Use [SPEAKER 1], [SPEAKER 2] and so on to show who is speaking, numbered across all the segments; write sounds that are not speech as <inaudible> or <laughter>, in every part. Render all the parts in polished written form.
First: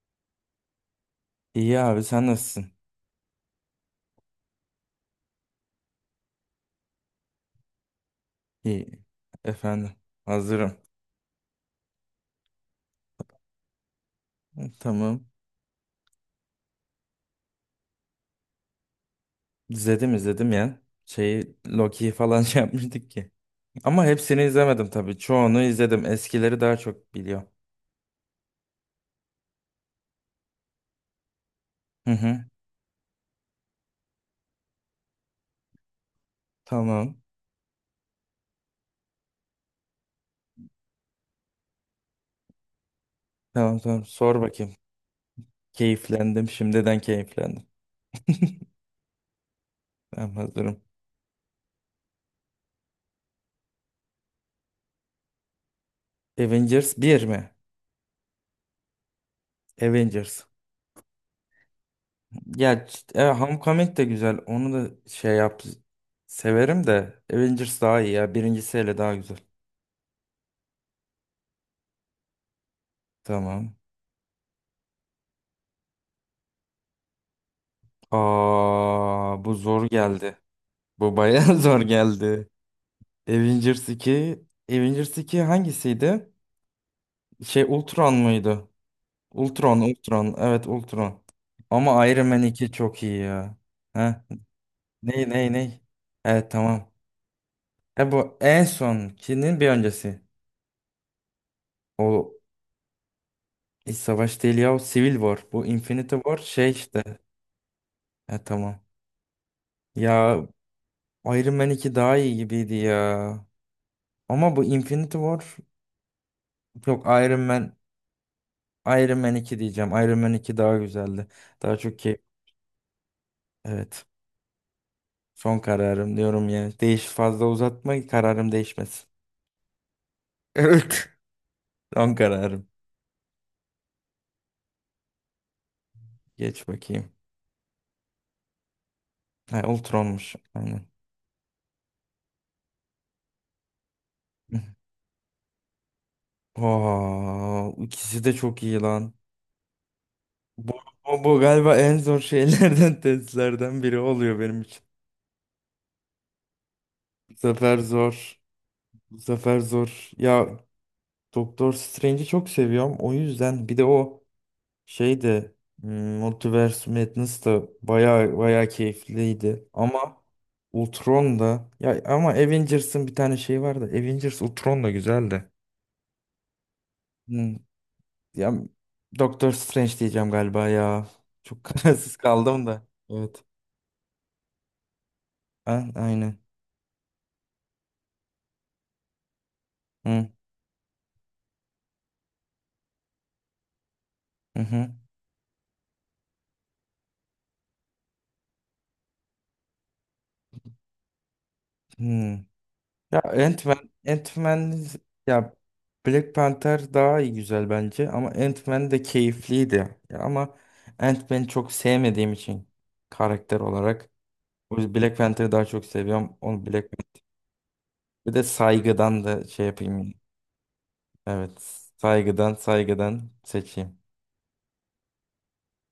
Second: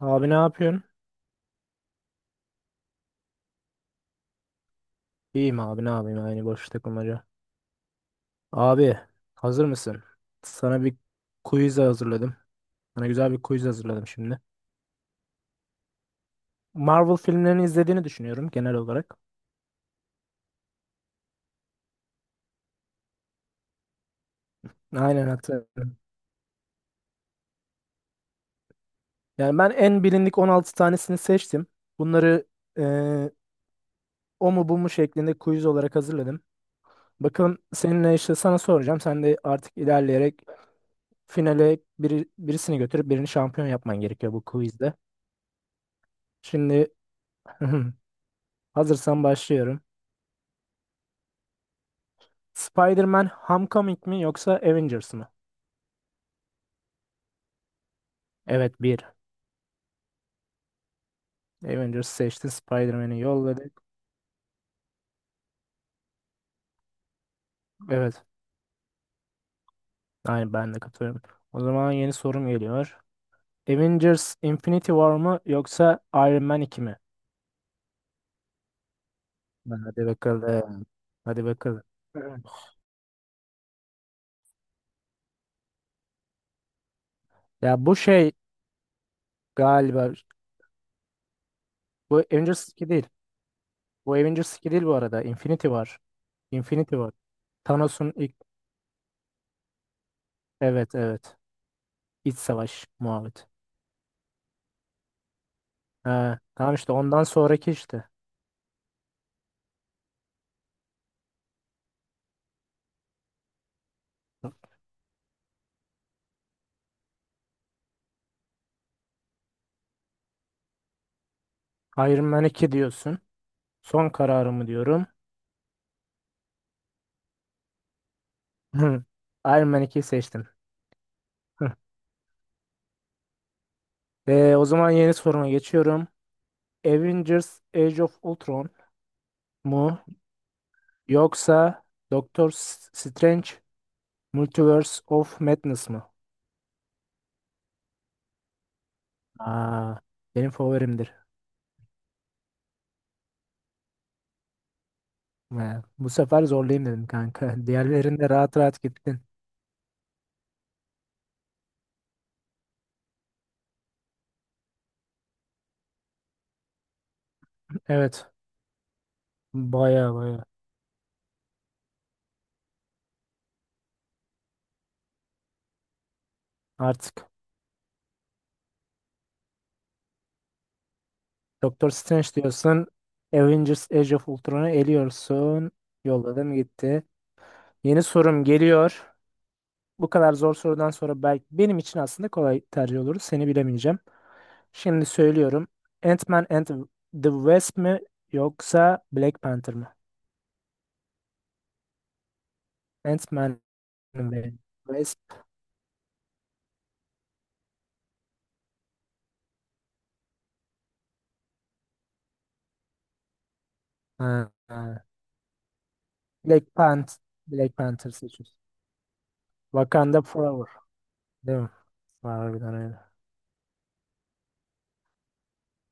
[SPEAKER 1] Abi ne yapıyorsun?
[SPEAKER 2] İyi abi sen nasılsın?
[SPEAKER 1] İyiyim abi ne yapayım aynı boş takılmaca.
[SPEAKER 2] İyi.
[SPEAKER 1] Abi hazır
[SPEAKER 2] Efendim
[SPEAKER 1] mısın?
[SPEAKER 2] hazırım.
[SPEAKER 1] Sana bir quiz hazırladım. Sana güzel bir quiz hazırladım şimdi.
[SPEAKER 2] Tamam.
[SPEAKER 1] Marvel filmlerini izlediğini düşünüyorum genel olarak.
[SPEAKER 2] İzledim izledim ya. Şeyi Loki'yi falan <laughs> şey yapmıştık ki. Ama hepsini izlemedim tabii.
[SPEAKER 1] Aynen
[SPEAKER 2] Çoğunu
[SPEAKER 1] hatırlıyorum.
[SPEAKER 2] izledim. Eskileri daha çok biliyorum.
[SPEAKER 1] Yani ben en bilindik 16 tanesini seçtim.
[SPEAKER 2] Hı hı.
[SPEAKER 1] Bunları eee, o mu bu mu şeklinde quiz olarak hazırladım.
[SPEAKER 2] Tamam.
[SPEAKER 1] Bakalım seninle işte sana soracağım. Sen de artık ilerleyerek finale biri, birisini götürüp birini şampiyon
[SPEAKER 2] Tamam
[SPEAKER 1] yapman
[SPEAKER 2] tamam.
[SPEAKER 1] gerekiyor
[SPEAKER 2] Sor
[SPEAKER 1] bu
[SPEAKER 2] bakayım.
[SPEAKER 1] quizde.
[SPEAKER 2] Keyiflendim.
[SPEAKER 1] Şimdi
[SPEAKER 2] Şimdiden keyiflendim.
[SPEAKER 1] <laughs>
[SPEAKER 2] <laughs>
[SPEAKER 1] hazırsan başlıyorum.
[SPEAKER 2] Ben hazırım.
[SPEAKER 1] Spider-Man Homecoming mi yoksa Avengers mı?
[SPEAKER 2] Avengers bir mi?
[SPEAKER 1] Evet bir.
[SPEAKER 2] Avengers.
[SPEAKER 1] Avengers seçtin,
[SPEAKER 2] Ya
[SPEAKER 1] Spider-Man'i yolladık.
[SPEAKER 2] Homecoming de güzel. Onu da şey yap. Severim de Avengers daha iyi
[SPEAKER 1] Evet.
[SPEAKER 2] ya. Birincisi hele daha güzel.
[SPEAKER 1] Yani ben de katılıyorum. O zaman yeni sorum geliyor.
[SPEAKER 2] Tamam.
[SPEAKER 1] Avengers Infinity War mı yoksa Iron Man 2 mi?
[SPEAKER 2] Aa, bu zor
[SPEAKER 1] Hadi
[SPEAKER 2] geldi.
[SPEAKER 1] bakalım.
[SPEAKER 2] Bu
[SPEAKER 1] Hadi
[SPEAKER 2] bayağı <laughs> zor
[SPEAKER 1] bakalım. Evet.
[SPEAKER 2] geldi. Avengers 2, Avengers 2 hangisiydi? Şey
[SPEAKER 1] Ya bu
[SPEAKER 2] Ultron
[SPEAKER 1] şey
[SPEAKER 2] muydu? Ultron,
[SPEAKER 1] galiba
[SPEAKER 2] Ultron. Evet, Ultron. Ama
[SPEAKER 1] bu
[SPEAKER 2] Iron Man
[SPEAKER 1] Avengers
[SPEAKER 2] iki
[SPEAKER 1] 2
[SPEAKER 2] çok
[SPEAKER 1] değil.
[SPEAKER 2] iyi ya.
[SPEAKER 1] Bu
[SPEAKER 2] Ha?
[SPEAKER 1] Avengers 2 değil bu arada.
[SPEAKER 2] Ney ney
[SPEAKER 1] Infinity
[SPEAKER 2] ney?
[SPEAKER 1] War.
[SPEAKER 2] Evet tamam.
[SPEAKER 1] Infinity War.
[SPEAKER 2] E
[SPEAKER 1] Thanos'un ilk
[SPEAKER 2] bu en sonkinin bir öncesi.
[SPEAKER 1] evet evet.
[SPEAKER 2] O
[SPEAKER 1] İç savaş muhabbet.
[SPEAKER 2] hiç savaş değil ya. O Civil War. Bu Infinity War
[SPEAKER 1] Ha,
[SPEAKER 2] şey
[SPEAKER 1] tamam işte
[SPEAKER 2] işte.
[SPEAKER 1] ondan sonraki işte.
[SPEAKER 2] E tamam. Ya Iron Man iki daha iyi gibiydi ya. Ama bu Infinity War. Yok Iron Man. Iron Man iki diyeceğim. Iron Man iki daha güzeldi. Daha çok keyif.
[SPEAKER 1] Iron Man 2 diyorsun.
[SPEAKER 2] Evet.
[SPEAKER 1] Son kararımı diyorum.
[SPEAKER 2] Son kararım diyorum ya. Değiş fazla uzatma kararım değişmesin.
[SPEAKER 1] <laughs> Iron Man 2'yi seçtim.
[SPEAKER 2] <laughs> Evet.
[SPEAKER 1] Hı.
[SPEAKER 2] Son kararım.
[SPEAKER 1] O zaman yeni soruma geçiyorum.
[SPEAKER 2] Geç bakayım.
[SPEAKER 1] Avengers Age of Ultron
[SPEAKER 2] Ha,
[SPEAKER 1] mu
[SPEAKER 2] Ultron'muş. Aynen.
[SPEAKER 1] yoksa Doctor Strange Multiverse
[SPEAKER 2] <laughs>
[SPEAKER 1] of Madness mı?
[SPEAKER 2] Oo, ikisi de çok iyi lan.
[SPEAKER 1] Aa, benim
[SPEAKER 2] Bu,
[SPEAKER 1] favorimdir.
[SPEAKER 2] bu galiba en zor şeylerden <laughs> testlerden biri oluyor benim için.
[SPEAKER 1] Ha, bu sefer zorlayayım dedim
[SPEAKER 2] Bu
[SPEAKER 1] kanka. <laughs>
[SPEAKER 2] sefer
[SPEAKER 1] Diğerlerinde
[SPEAKER 2] zor.
[SPEAKER 1] rahat rahat
[SPEAKER 2] Bu
[SPEAKER 1] gittin.
[SPEAKER 2] sefer zor. Ya Doktor Strange'i çok seviyorum. O yüzden bir de o şey de hmm, Multiverse Madness da
[SPEAKER 1] Evet.
[SPEAKER 2] baya baya keyifliydi.
[SPEAKER 1] Baya
[SPEAKER 2] Ama
[SPEAKER 1] baya.
[SPEAKER 2] Ultron da ya ama Avengers'ın bir tane şeyi vardı. Avengers Ultron da güzeldi.
[SPEAKER 1] Artık
[SPEAKER 2] Hmm, ya Doctor Strange diyeceğim galiba ya. Çok <laughs>
[SPEAKER 1] Doctor
[SPEAKER 2] kararsız
[SPEAKER 1] Strange
[SPEAKER 2] kaldım
[SPEAKER 1] diyorsun.
[SPEAKER 2] da. Evet.
[SPEAKER 1] Avengers Age of Ultron'u eliyorsun.
[SPEAKER 2] Aynen.
[SPEAKER 1] Yolladım gitti. Yeni sorum geliyor. Bu
[SPEAKER 2] Hı
[SPEAKER 1] kadar zor sorudan sonra belki benim için aslında kolay tercih olur. Seni bilemeyeceğim.
[SPEAKER 2] hı. Hı.
[SPEAKER 1] Şimdi söylüyorum. Ant-Man and the Wasp mi yoksa Black Panther mı?
[SPEAKER 2] Hı. Ya
[SPEAKER 1] Ant-Man
[SPEAKER 2] Ant-Man,
[SPEAKER 1] ve
[SPEAKER 2] Ant-Man
[SPEAKER 1] Wasp.
[SPEAKER 2] ya Black Panther daha iyi güzel bence ama Ant-Man de keyifliydi. Ya ama Ant-Man'i çok sevmediğim için karakter olarak
[SPEAKER 1] Ha,
[SPEAKER 2] o yüzden
[SPEAKER 1] ha.
[SPEAKER 2] Black Panther'ı daha çok seviyorum.
[SPEAKER 1] Black
[SPEAKER 2] Onu Black
[SPEAKER 1] Panther.
[SPEAKER 2] Panther.
[SPEAKER 1] Black Panther
[SPEAKER 2] Bir de
[SPEAKER 1] seçiyoruz.
[SPEAKER 2] saygıdan da şey yapayım.
[SPEAKER 1] Wakanda Forever. Değil
[SPEAKER 2] Evet.
[SPEAKER 1] mi?
[SPEAKER 2] Saygıdan
[SPEAKER 1] Harbiden öyle.
[SPEAKER 2] saygıdan seçeyim.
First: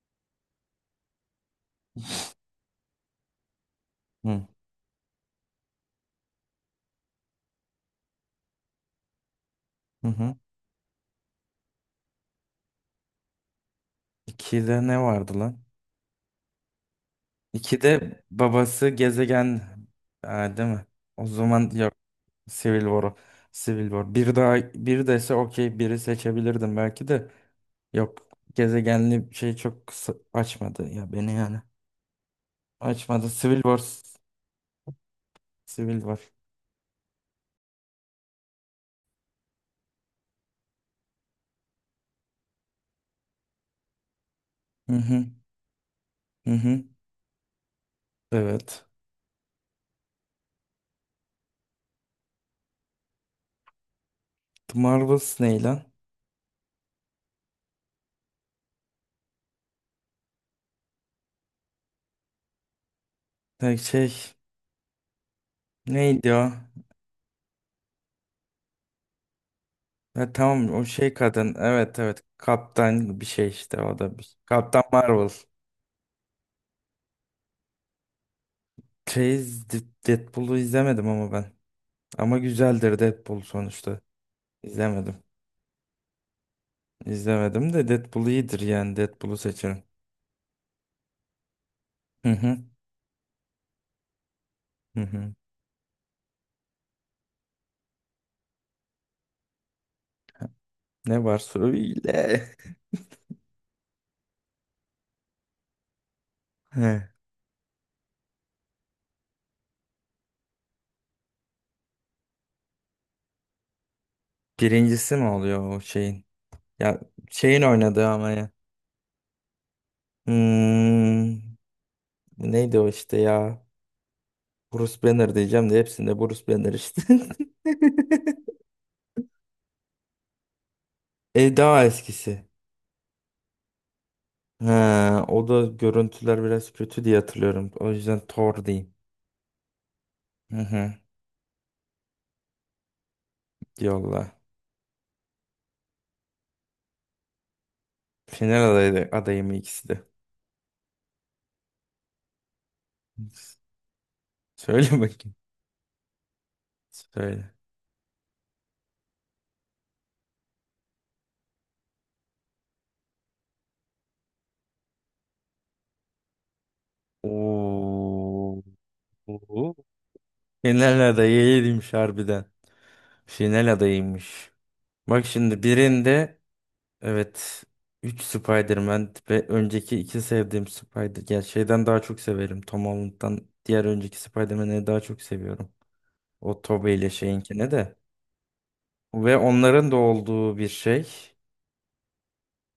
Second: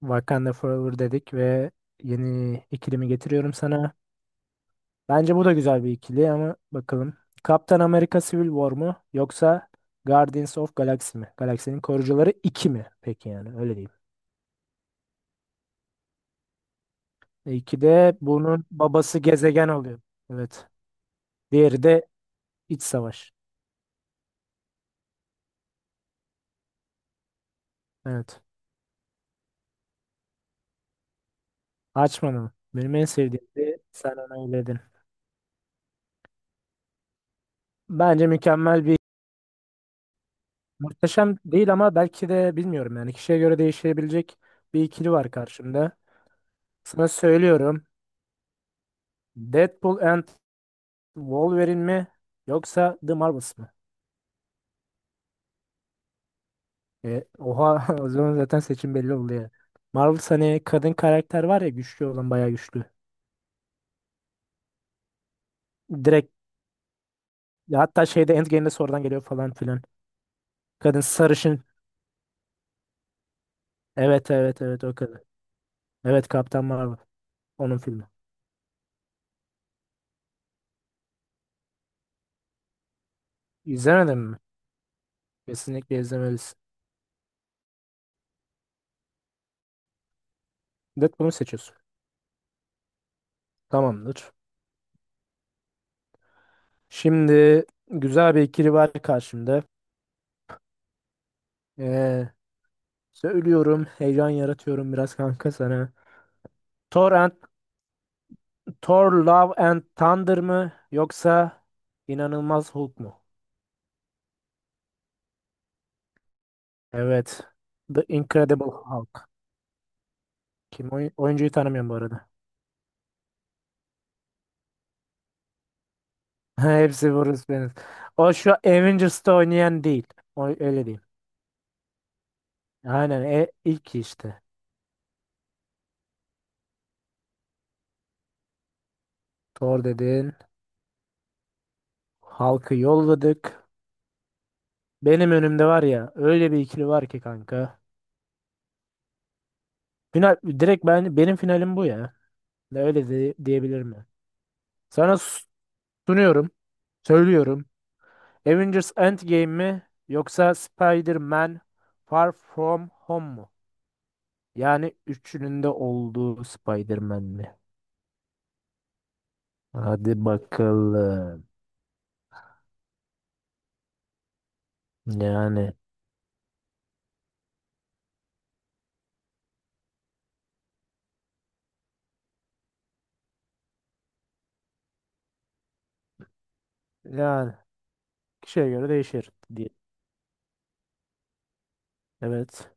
[SPEAKER 1] Wakanda Forever dedik ve yeni ikilimi getiriyorum sana.
[SPEAKER 2] Hı
[SPEAKER 1] Bence bu da güzel bir ikili ama bakalım. Kaptan Amerika Civil War mu yoksa
[SPEAKER 2] hı. Hı.
[SPEAKER 1] Guardians of Galaxy mi? Galaksinin Korucuları 2 mi? Peki yani öyle diyeyim.
[SPEAKER 2] İkide ne vardı lan?
[SPEAKER 1] E, 2 de
[SPEAKER 2] İkide
[SPEAKER 1] bunun
[SPEAKER 2] babası
[SPEAKER 1] babası
[SPEAKER 2] gezegen,
[SPEAKER 1] gezegen oluyor.
[SPEAKER 2] ha,
[SPEAKER 1] Evet.
[SPEAKER 2] değil mi? O zaman
[SPEAKER 1] Diğeri de
[SPEAKER 2] Civil
[SPEAKER 1] iç
[SPEAKER 2] War'u.
[SPEAKER 1] savaş.
[SPEAKER 2] Civil War. Bir daha bir dese okey biri seçebilirdim belki de. Yok
[SPEAKER 1] Evet.
[SPEAKER 2] gezegenli şey çok açmadı ya beni yani.
[SPEAKER 1] Açmadım. Benim en
[SPEAKER 2] Açmadı.
[SPEAKER 1] sevdiğim
[SPEAKER 2] Civil
[SPEAKER 1] de
[SPEAKER 2] War.
[SPEAKER 1] sen ona eyledin.
[SPEAKER 2] Civil War.
[SPEAKER 1] Bence mükemmel bir muhteşem değil ama belki de bilmiyorum yani kişiye göre değişebilecek bir
[SPEAKER 2] Hı
[SPEAKER 1] ikili
[SPEAKER 2] hı.
[SPEAKER 1] var karşımda.
[SPEAKER 2] Hı hı.
[SPEAKER 1] Sana söylüyorum.
[SPEAKER 2] Evet.
[SPEAKER 1] Deadpool and Wolverine mi yoksa The Marvels mı?
[SPEAKER 2] The Marvels ne lan?
[SPEAKER 1] E, oha <laughs> o zaman zaten seçim belli oldu ya. Marvel hani kadın karakter var ya güçlü olan bayağı güçlü.
[SPEAKER 2] Ha, şey
[SPEAKER 1] Direkt
[SPEAKER 2] neydi o?
[SPEAKER 1] ya hatta şeyde Endgame'de sorudan geliyor falan filan.
[SPEAKER 2] Ha, tamam o
[SPEAKER 1] Kadın
[SPEAKER 2] şey kadın.
[SPEAKER 1] sarışın.
[SPEAKER 2] Evet evet. Kaptan bir şey işte o da
[SPEAKER 1] Evet
[SPEAKER 2] bir.
[SPEAKER 1] evet
[SPEAKER 2] Kaptan
[SPEAKER 1] evet o kadın.
[SPEAKER 2] Marvel.
[SPEAKER 1] Evet Kaptan Marvel. Onun filmi.
[SPEAKER 2] Şey, Deadpool'u izlemedim ama ben. Ama güzeldir Deadpool sonuçta.
[SPEAKER 1] İzlemedin mi?
[SPEAKER 2] İzlemedim.
[SPEAKER 1] Kesinlikle izlemelisin.
[SPEAKER 2] İzlemedim de Deadpool iyidir yani Deadpool'u seçerim.
[SPEAKER 1] Deadpool'u seçiyorsun.
[SPEAKER 2] Hı hı.
[SPEAKER 1] Tamamdır.
[SPEAKER 2] Hı hı.
[SPEAKER 1] Şimdi güzel bir ikili var karşımda.
[SPEAKER 2] Ne var
[SPEAKER 1] Ee,
[SPEAKER 2] söyle.
[SPEAKER 1] söylüyorum, heyecan yaratıyorum biraz kanka sana.
[SPEAKER 2] He.
[SPEAKER 1] Thor Thor Love and Thunder mı yoksa İnanılmaz Hulk mu?
[SPEAKER 2] Birincisi mi oluyor o şeyin? Ya
[SPEAKER 1] Evet.
[SPEAKER 2] şeyin
[SPEAKER 1] The
[SPEAKER 2] oynadığı ama ya.
[SPEAKER 1] Incredible Hulk. Kim oyuncuyu
[SPEAKER 2] Hmm,
[SPEAKER 1] tanımıyorum bu arada.
[SPEAKER 2] neydi o işte ya? Bruce Banner diyeceğim de hepsinde Bruce
[SPEAKER 1] <laughs>
[SPEAKER 2] Banner işte.
[SPEAKER 1] Hepsi
[SPEAKER 2] <laughs>
[SPEAKER 1] Bruce Banner. O şu Avengers'ta oynayan değil. O öyle değil.
[SPEAKER 2] E daha eskisi.
[SPEAKER 1] Aynen e, ilk işte.
[SPEAKER 2] Ha, o da görüntüler biraz kötü diye hatırlıyorum. O yüzden Thor diyeyim.
[SPEAKER 1] Thor dedin.
[SPEAKER 2] Hı hı.
[SPEAKER 1] Hulk'ı yolladık.
[SPEAKER 2] Yolla.
[SPEAKER 1] Benim önümde var ya öyle bir ikili var ki kanka.
[SPEAKER 2] Final adayı, adayı mı ikisi de?
[SPEAKER 1] Final direkt ben benim finalim bu ya. Ne Öyle de, diyebilir mi?
[SPEAKER 2] Söyle
[SPEAKER 1] Sana
[SPEAKER 2] bakayım.
[SPEAKER 1] s- sunuyorum.
[SPEAKER 2] Söyle.
[SPEAKER 1] Söylüyorum. Avengers Endgame mi yoksa Spider-Man Far From Home mu? Yani üçünün de olduğu Spider-Man mi?
[SPEAKER 2] Oo.
[SPEAKER 1] Hadi
[SPEAKER 2] Final
[SPEAKER 1] bakalım.
[SPEAKER 2] adayıymış harbiden. Final adayıymış. Bak şimdi
[SPEAKER 1] Yani
[SPEAKER 2] birinde evet 3 Spider-Man ve önceki iki sevdiğim Spider ya şeyden daha çok severim. Tom Holland'dan diğer önceki Spider-Man'i daha çok seviyorum. O Tobey ile
[SPEAKER 1] yani
[SPEAKER 2] şeyinkine de.
[SPEAKER 1] kişiye göre değişir
[SPEAKER 2] Ve
[SPEAKER 1] diye.
[SPEAKER 2] onların da olduğu bir şey.
[SPEAKER 1] Evet.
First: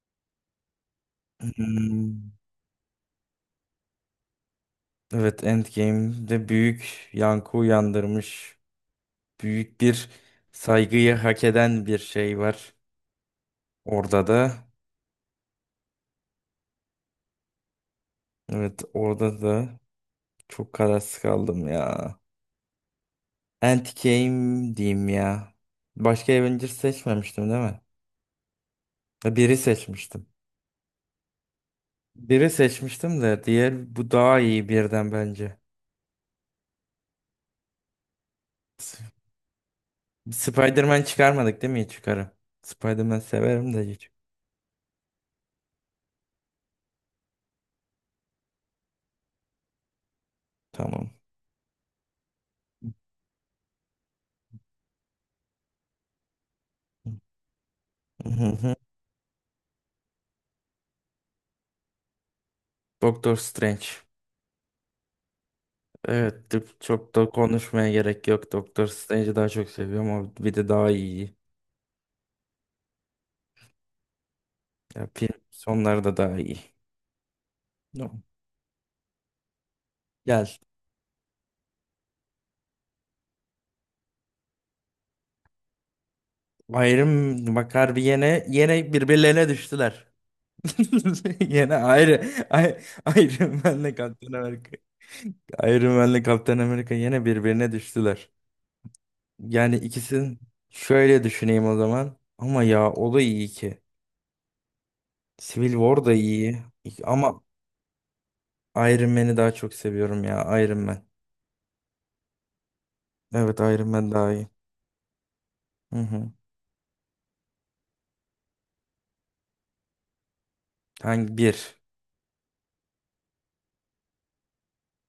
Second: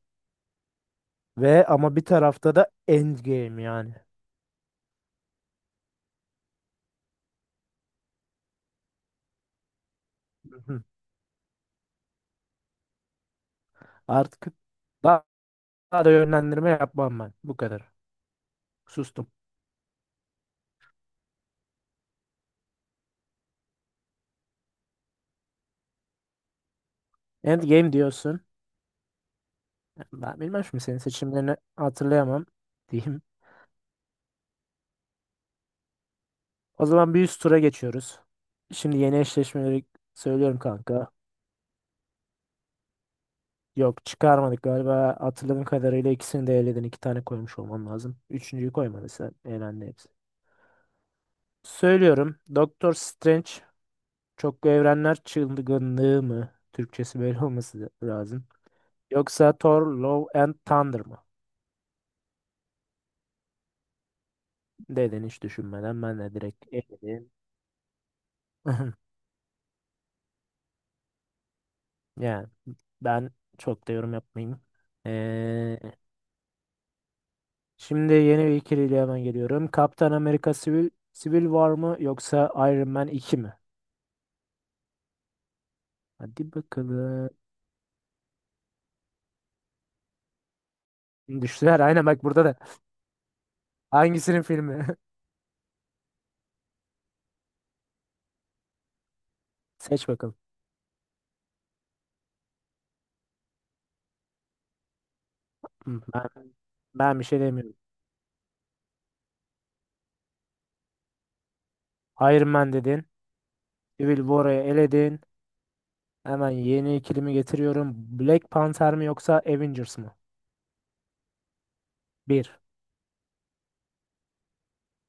[SPEAKER 1] Ve ama bir
[SPEAKER 2] Hmm,
[SPEAKER 1] tarafta da Endgame yani.
[SPEAKER 2] evet Endgame'de büyük yankı uyandırmış. Büyük bir
[SPEAKER 1] <laughs>
[SPEAKER 2] saygıyı hak eden bir şey var. Orada
[SPEAKER 1] Artık
[SPEAKER 2] da
[SPEAKER 1] daha, daha da yönlendirme yapmam ben. Bu kadar.
[SPEAKER 2] evet
[SPEAKER 1] Sustum.
[SPEAKER 2] orada da çok kararsız kaldım ya. Endgame diyeyim ya. Başka Avengers seçmemiştim değil mi?
[SPEAKER 1] Endgame diyorsun.
[SPEAKER 2] Ya biri seçmiştim.
[SPEAKER 1] Ben bilmem şimdi senin seçimlerini hatırlayamam.
[SPEAKER 2] Biri seçmiştim
[SPEAKER 1] Diyeyim
[SPEAKER 2] de diğer bu daha iyi birden bence.
[SPEAKER 1] o zaman bir üst tura geçiyoruz. Şimdi
[SPEAKER 2] S-
[SPEAKER 1] yeni eşleşmeleri söylüyorum
[SPEAKER 2] Spider-Man
[SPEAKER 1] kanka.
[SPEAKER 2] çıkarmadık değil mi? Hiç çıkarım. Spider-Man severim de
[SPEAKER 1] Yok
[SPEAKER 2] hiç.
[SPEAKER 1] çıkarmadık galiba, hatırladığım kadarıyla ikisini de eledin. İki tane koymuş olman lazım. Üçüncüyü koymadın sen. Elendi hepsi.
[SPEAKER 2] Tamam.
[SPEAKER 1] Söylüyorum. Doktor Strange çoklu evrenler çılgınlığı mı? Türkçesi böyle olması
[SPEAKER 2] <laughs> Hı
[SPEAKER 1] lazım.
[SPEAKER 2] hı.
[SPEAKER 1] Yoksa Thor Love and Thunder mı?
[SPEAKER 2] Doctor Strange.
[SPEAKER 1] Dedin hiç düşünmeden ben de
[SPEAKER 2] Evet
[SPEAKER 1] direkt
[SPEAKER 2] çok da
[SPEAKER 1] eledim.
[SPEAKER 2] konuşmaya gerek yok. Doctor
[SPEAKER 1] <laughs>
[SPEAKER 2] Strange'i daha çok seviyorum. Ama bir de daha iyi.
[SPEAKER 1] Yani ben çok da yorum yapmayayım.
[SPEAKER 2] Ya film
[SPEAKER 1] Ee,
[SPEAKER 2] sonları da daha iyi.
[SPEAKER 1] Şimdi yeni bir ikiliyle hemen geliyorum. Kaptan
[SPEAKER 2] Gel.
[SPEAKER 1] Amerika Civil War mı yoksa Iron Man iki mi? Hadi bakalım.
[SPEAKER 2] Ayrım bakar bir yene yine birbirlerine düştüler. <laughs> Yine
[SPEAKER 1] Düştüler. Aynen bak,
[SPEAKER 2] ayrı
[SPEAKER 1] burada da.
[SPEAKER 2] ay, Iron Man'le Kaptan
[SPEAKER 1] Hangisinin
[SPEAKER 2] Amerika.
[SPEAKER 1] filmi?
[SPEAKER 2] Iron Man'le Kaptan Amerika yine birbirine düştüler. Yani
[SPEAKER 1] <laughs> Seç bakalım.
[SPEAKER 2] ikisini şöyle düşüneyim o zaman. Ama ya o da iyi ki. Civil
[SPEAKER 1] Hı,
[SPEAKER 2] War da
[SPEAKER 1] Ben,
[SPEAKER 2] iyi.
[SPEAKER 1] ben bir şey
[SPEAKER 2] Ama
[SPEAKER 1] demiyorum.
[SPEAKER 2] Iron Man'i daha çok seviyorum ya. Iron Man.
[SPEAKER 1] Iron Man dedin.
[SPEAKER 2] Evet Iron Man
[SPEAKER 1] Civil
[SPEAKER 2] daha iyi.
[SPEAKER 1] War'ı eledin.
[SPEAKER 2] Hı hı.
[SPEAKER 1] Hemen yeni ikilimi getiriyorum. Black Panther mi yoksa Avengers mı?
[SPEAKER 2] Hangi bir?
[SPEAKER 1] Bir.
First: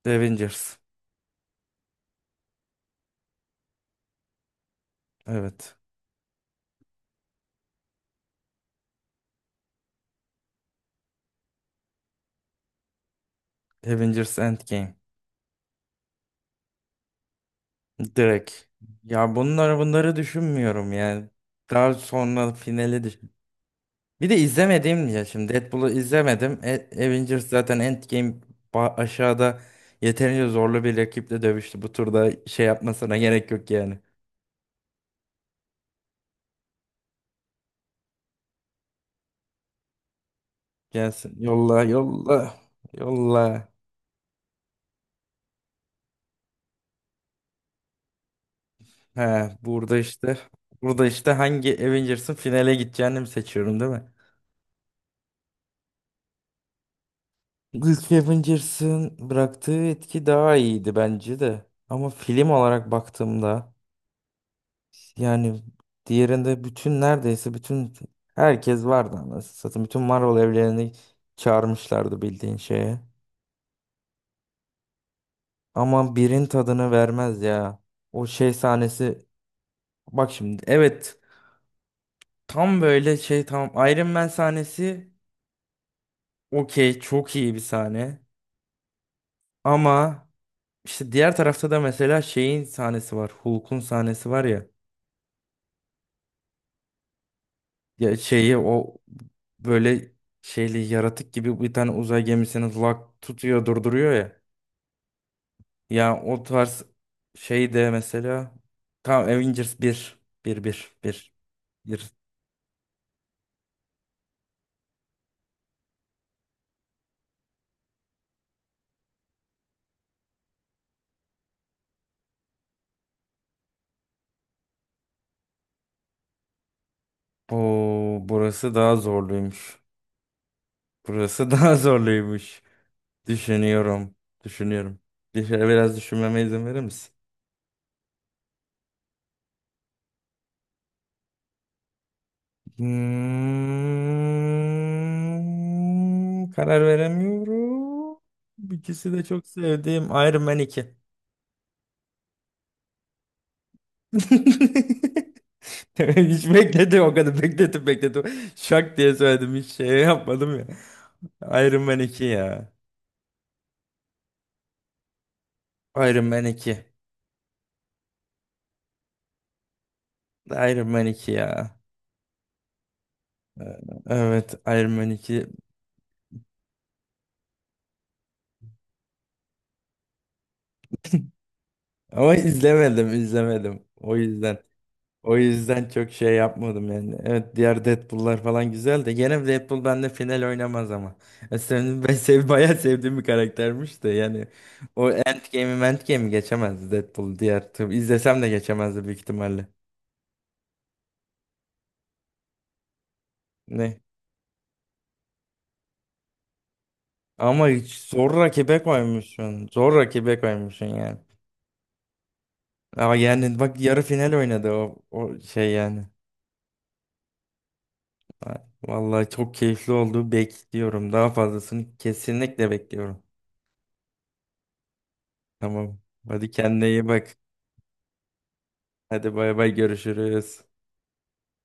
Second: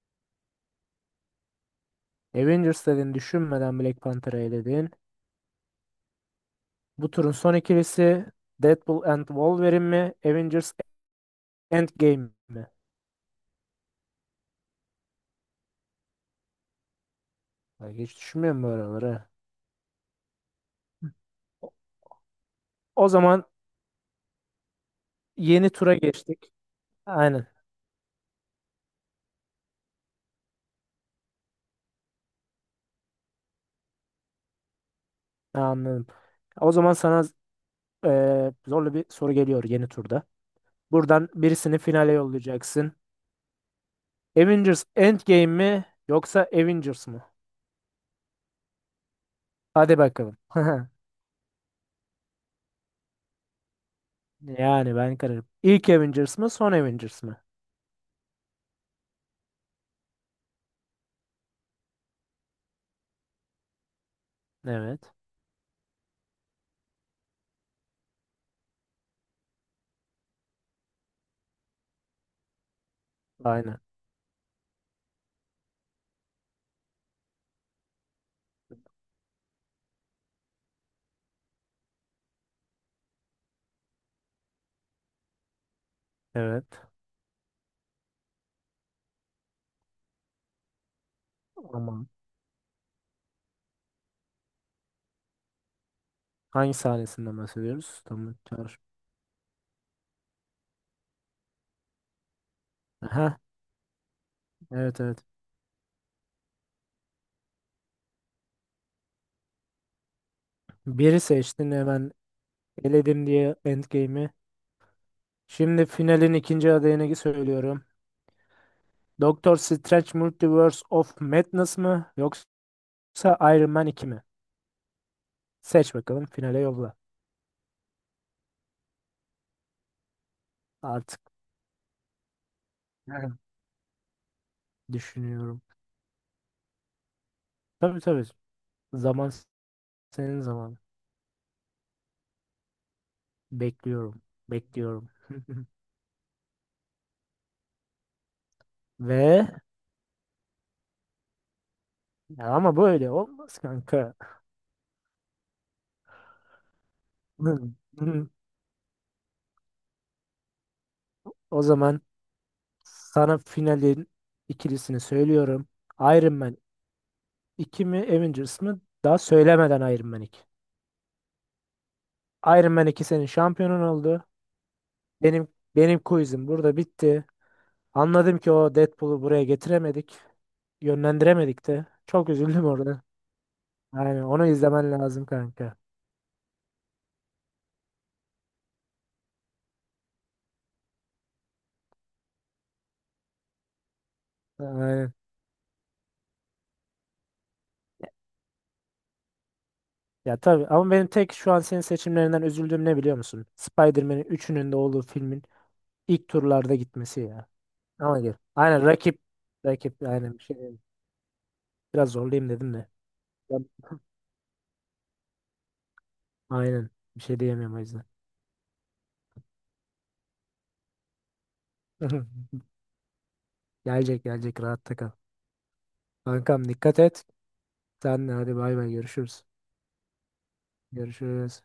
[SPEAKER 2] Avengers.
[SPEAKER 1] Avengers dedin. Düşünmeden Black Panther'ı eledin.
[SPEAKER 2] Evet.
[SPEAKER 1] Bu turun son ikilisi Deadpool and Wolverine mi? Avengers Endgame mi?
[SPEAKER 2] Avengers Endgame.
[SPEAKER 1] Bak hiç
[SPEAKER 2] Direkt.
[SPEAKER 1] düşünmüyorum böyle onları. Ha.
[SPEAKER 2] Ya bunları bunları düşünmüyorum yani.
[SPEAKER 1] O
[SPEAKER 2] Daha sonra finali
[SPEAKER 1] o
[SPEAKER 2] düşün.
[SPEAKER 1] zaman
[SPEAKER 2] Bir de izlemediğim ya şimdi
[SPEAKER 1] yeni
[SPEAKER 2] Deadpool'u
[SPEAKER 1] tura geçtik.
[SPEAKER 2] izlemedim. E-
[SPEAKER 1] Aynen.
[SPEAKER 2] Avengers zaten Endgame aşağıda yeterince zorlu bir rakiple dövüştü. Bu turda şey yapmasına <laughs> gerek yok yani.
[SPEAKER 1] Ha, anladım. O zaman sana zorlu bir soru geliyor yeni turda. Buradan
[SPEAKER 2] Gelsin
[SPEAKER 1] birisini
[SPEAKER 2] yolla
[SPEAKER 1] finale
[SPEAKER 2] yolla
[SPEAKER 1] yollayacaksın.
[SPEAKER 2] yolla.
[SPEAKER 1] Avengers Endgame mi yoksa Avengers mı?
[SPEAKER 2] He burada
[SPEAKER 1] Hadi bakalım.
[SPEAKER 2] işte
[SPEAKER 1] <laughs>
[SPEAKER 2] burada işte hangi Avengers'ın finale gideceğini mi seçiyorum değil mi?
[SPEAKER 1] Yani ben kararım. İlk Avengers mı son Avengers mı?
[SPEAKER 2] İlk Avengers'ın bıraktığı etki daha iyiydi bence de. Ama film olarak baktığımda
[SPEAKER 1] Evet.
[SPEAKER 2] yani diğerinde bütün neredeyse bütün herkes vardı anasını satayım. Bütün Marvel evlerini çağırmışlardı bildiğin şeye.
[SPEAKER 1] Aynen.
[SPEAKER 2] Ama birin tadını vermez ya. O şey sahnesi bak şimdi evet tam böyle şey tam Iron Man sahnesi
[SPEAKER 1] Evet.
[SPEAKER 2] okey çok iyi bir sahne. Ama işte diğer tarafta da
[SPEAKER 1] Aman.
[SPEAKER 2] mesela şeyin sahnesi var. Hulk'un sahnesi var ya.
[SPEAKER 1] Hangi sahnesinden bahsediyoruz?
[SPEAKER 2] Ya
[SPEAKER 1] Tamam.
[SPEAKER 2] şeyi
[SPEAKER 1] Çağır.
[SPEAKER 2] o böyle şeyli yaratık gibi bir tane uzay gemisini lak
[SPEAKER 1] Aha.
[SPEAKER 2] tutuyor durduruyor ya.
[SPEAKER 1] Evet evet.
[SPEAKER 2] Yani o tarz şey de mesela tam Avengers bir bir bir
[SPEAKER 1] Biri
[SPEAKER 2] bir
[SPEAKER 1] seçtin hemen
[SPEAKER 2] bir.
[SPEAKER 1] eledim diye Endgame'i. Şimdi finalin ikinci adayını söylüyorum. Doctor Strange Multiverse of Madness mı yoksa Iron Man iki mi? Seç bakalım, finale yolla.
[SPEAKER 2] Oo, burası daha zorluymuş.
[SPEAKER 1] Artık
[SPEAKER 2] Burası <laughs> daha zorluymuş.
[SPEAKER 1] evet.
[SPEAKER 2] Düşünüyorum. Düşünüyorum. Bir şey
[SPEAKER 1] Düşünüyorum.
[SPEAKER 2] biraz düşünmeme izin verir misin?
[SPEAKER 1] Tabii tabii. Zaman senin zamanın. Bekliyorum. Bekliyorum. <laughs>
[SPEAKER 2] Karar veremiyorum. İkisi de çok
[SPEAKER 1] Ve
[SPEAKER 2] sevdiğim Iron Man iki.
[SPEAKER 1] ya ama böyle olmaz kanka.
[SPEAKER 2] <laughs> <laughs> Hiç bekledim o kadar
[SPEAKER 1] <laughs> Hı,
[SPEAKER 2] bekledim bekledim.
[SPEAKER 1] hı.
[SPEAKER 2] Şak diye söyledim hiç şey yapmadım ya.
[SPEAKER 1] O
[SPEAKER 2] Iron Man
[SPEAKER 1] zaman
[SPEAKER 2] iki ya.
[SPEAKER 1] sana finalin ikilisini söylüyorum.
[SPEAKER 2] Iron
[SPEAKER 1] Iron
[SPEAKER 2] Man
[SPEAKER 1] Man
[SPEAKER 2] iki,
[SPEAKER 1] iki mi Avengers mı? Daha söylemeden Iron Man iki.
[SPEAKER 2] Iron Man iki ya.
[SPEAKER 1] Iron Man iki senin şampiyonun oldu.
[SPEAKER 2] Evet Iron Man iki.
[SPEAKER 1] Benim benim quizim burada bitti. Anladım ki o Deadpool'u buraya getiremedik. Yönlendiremedik de. Çok
[SPEAKER 2] Ama
[SPEAKER 1] üzüldüm orada.
[SPEAKER 2] izlemedim izlemedim. O
[SPEAKER 1] Aynen onu
[SPEAKER 2] yüzden.
[SPEAKER 1] izlemen lazım
[SPEAKER 2] O
[SPEAKER 1] kanka.
[SPEAKER 2] yüzden çok şey yapmadım yani. Evet diğer Deadpool'lar falan güzel de gene Deadpool bende final oynamaz ama. E, senin, ben sev, bayağı sevdiğim bir karaktermiş de yani. O
[SPEAKER 1] Aynen.
[SPEAKER 2] Endgame'i Endgame'i geçemezdi Deadpool diğer. Tabii izlesem de geçemezdi büyük ihtimalle.
[SPEAKER 1] Ya tabii ama benim tek şu an senin seçimlerinden üzüldüğüm ne biliyor musun?
[SPEAKER 2] Ne?
[SPEAKER 1] Spider-Man'in üçünün de olduğu filmin ilk turlarda gitmesi ya.
[SPEAKER 2] Ama hiç
[SPEAKER 1] Ama gel.
[SPEAKER 2] zor rakibe
[SPEAKER 1] Aynen, rakip
[SPEAKER 2] koymuşsun. Zor
[SPEAKER 1] rakip aynen bir
[SPEAKER 2] rakibe
[SPEAKER 1] şey diyeyim.
[SPEAKER 2] koymuşsun yani.
[SPEAKER 1] Biraz zorlayayım dedim de.
[SPEAKER 2] Ama yani
[SPEAKER 1] Ya-
[SPEAKER 2] bak yarı final oynadı o, o şey yani.
[SPEAKER 1] Aynen bir şey diyemiyorum o yüzden.
[SPEAKER 2] Ha, vallahi çok keyifli oldu. Bekliyorum. Daha fazlasını
[SPEAKER 1] <laughs>
[SPEAKER 2] kesinlikle bekliyorum.
[SPEAKER 1] Gelecek gelecek rahatta kal.
[SPEAKER 2] Tamam. Hadi
[SPEAKER 1] Kankam
[SPEAKER 2] kendine
[SPEAKER 1] dikkat
[SPEAKER 2] iyi
[SPEAKER 1] et.
[SPEAKER 2] bak.
[SPEAKER 1] Sen de hadi bay bay
[SPEAKER 2] Hadi
[SPEAKER 1] görüşürüz.
[SPEAKER 2] bay bay görüşürüz.
[SPEAKER 1] Görüşürüz.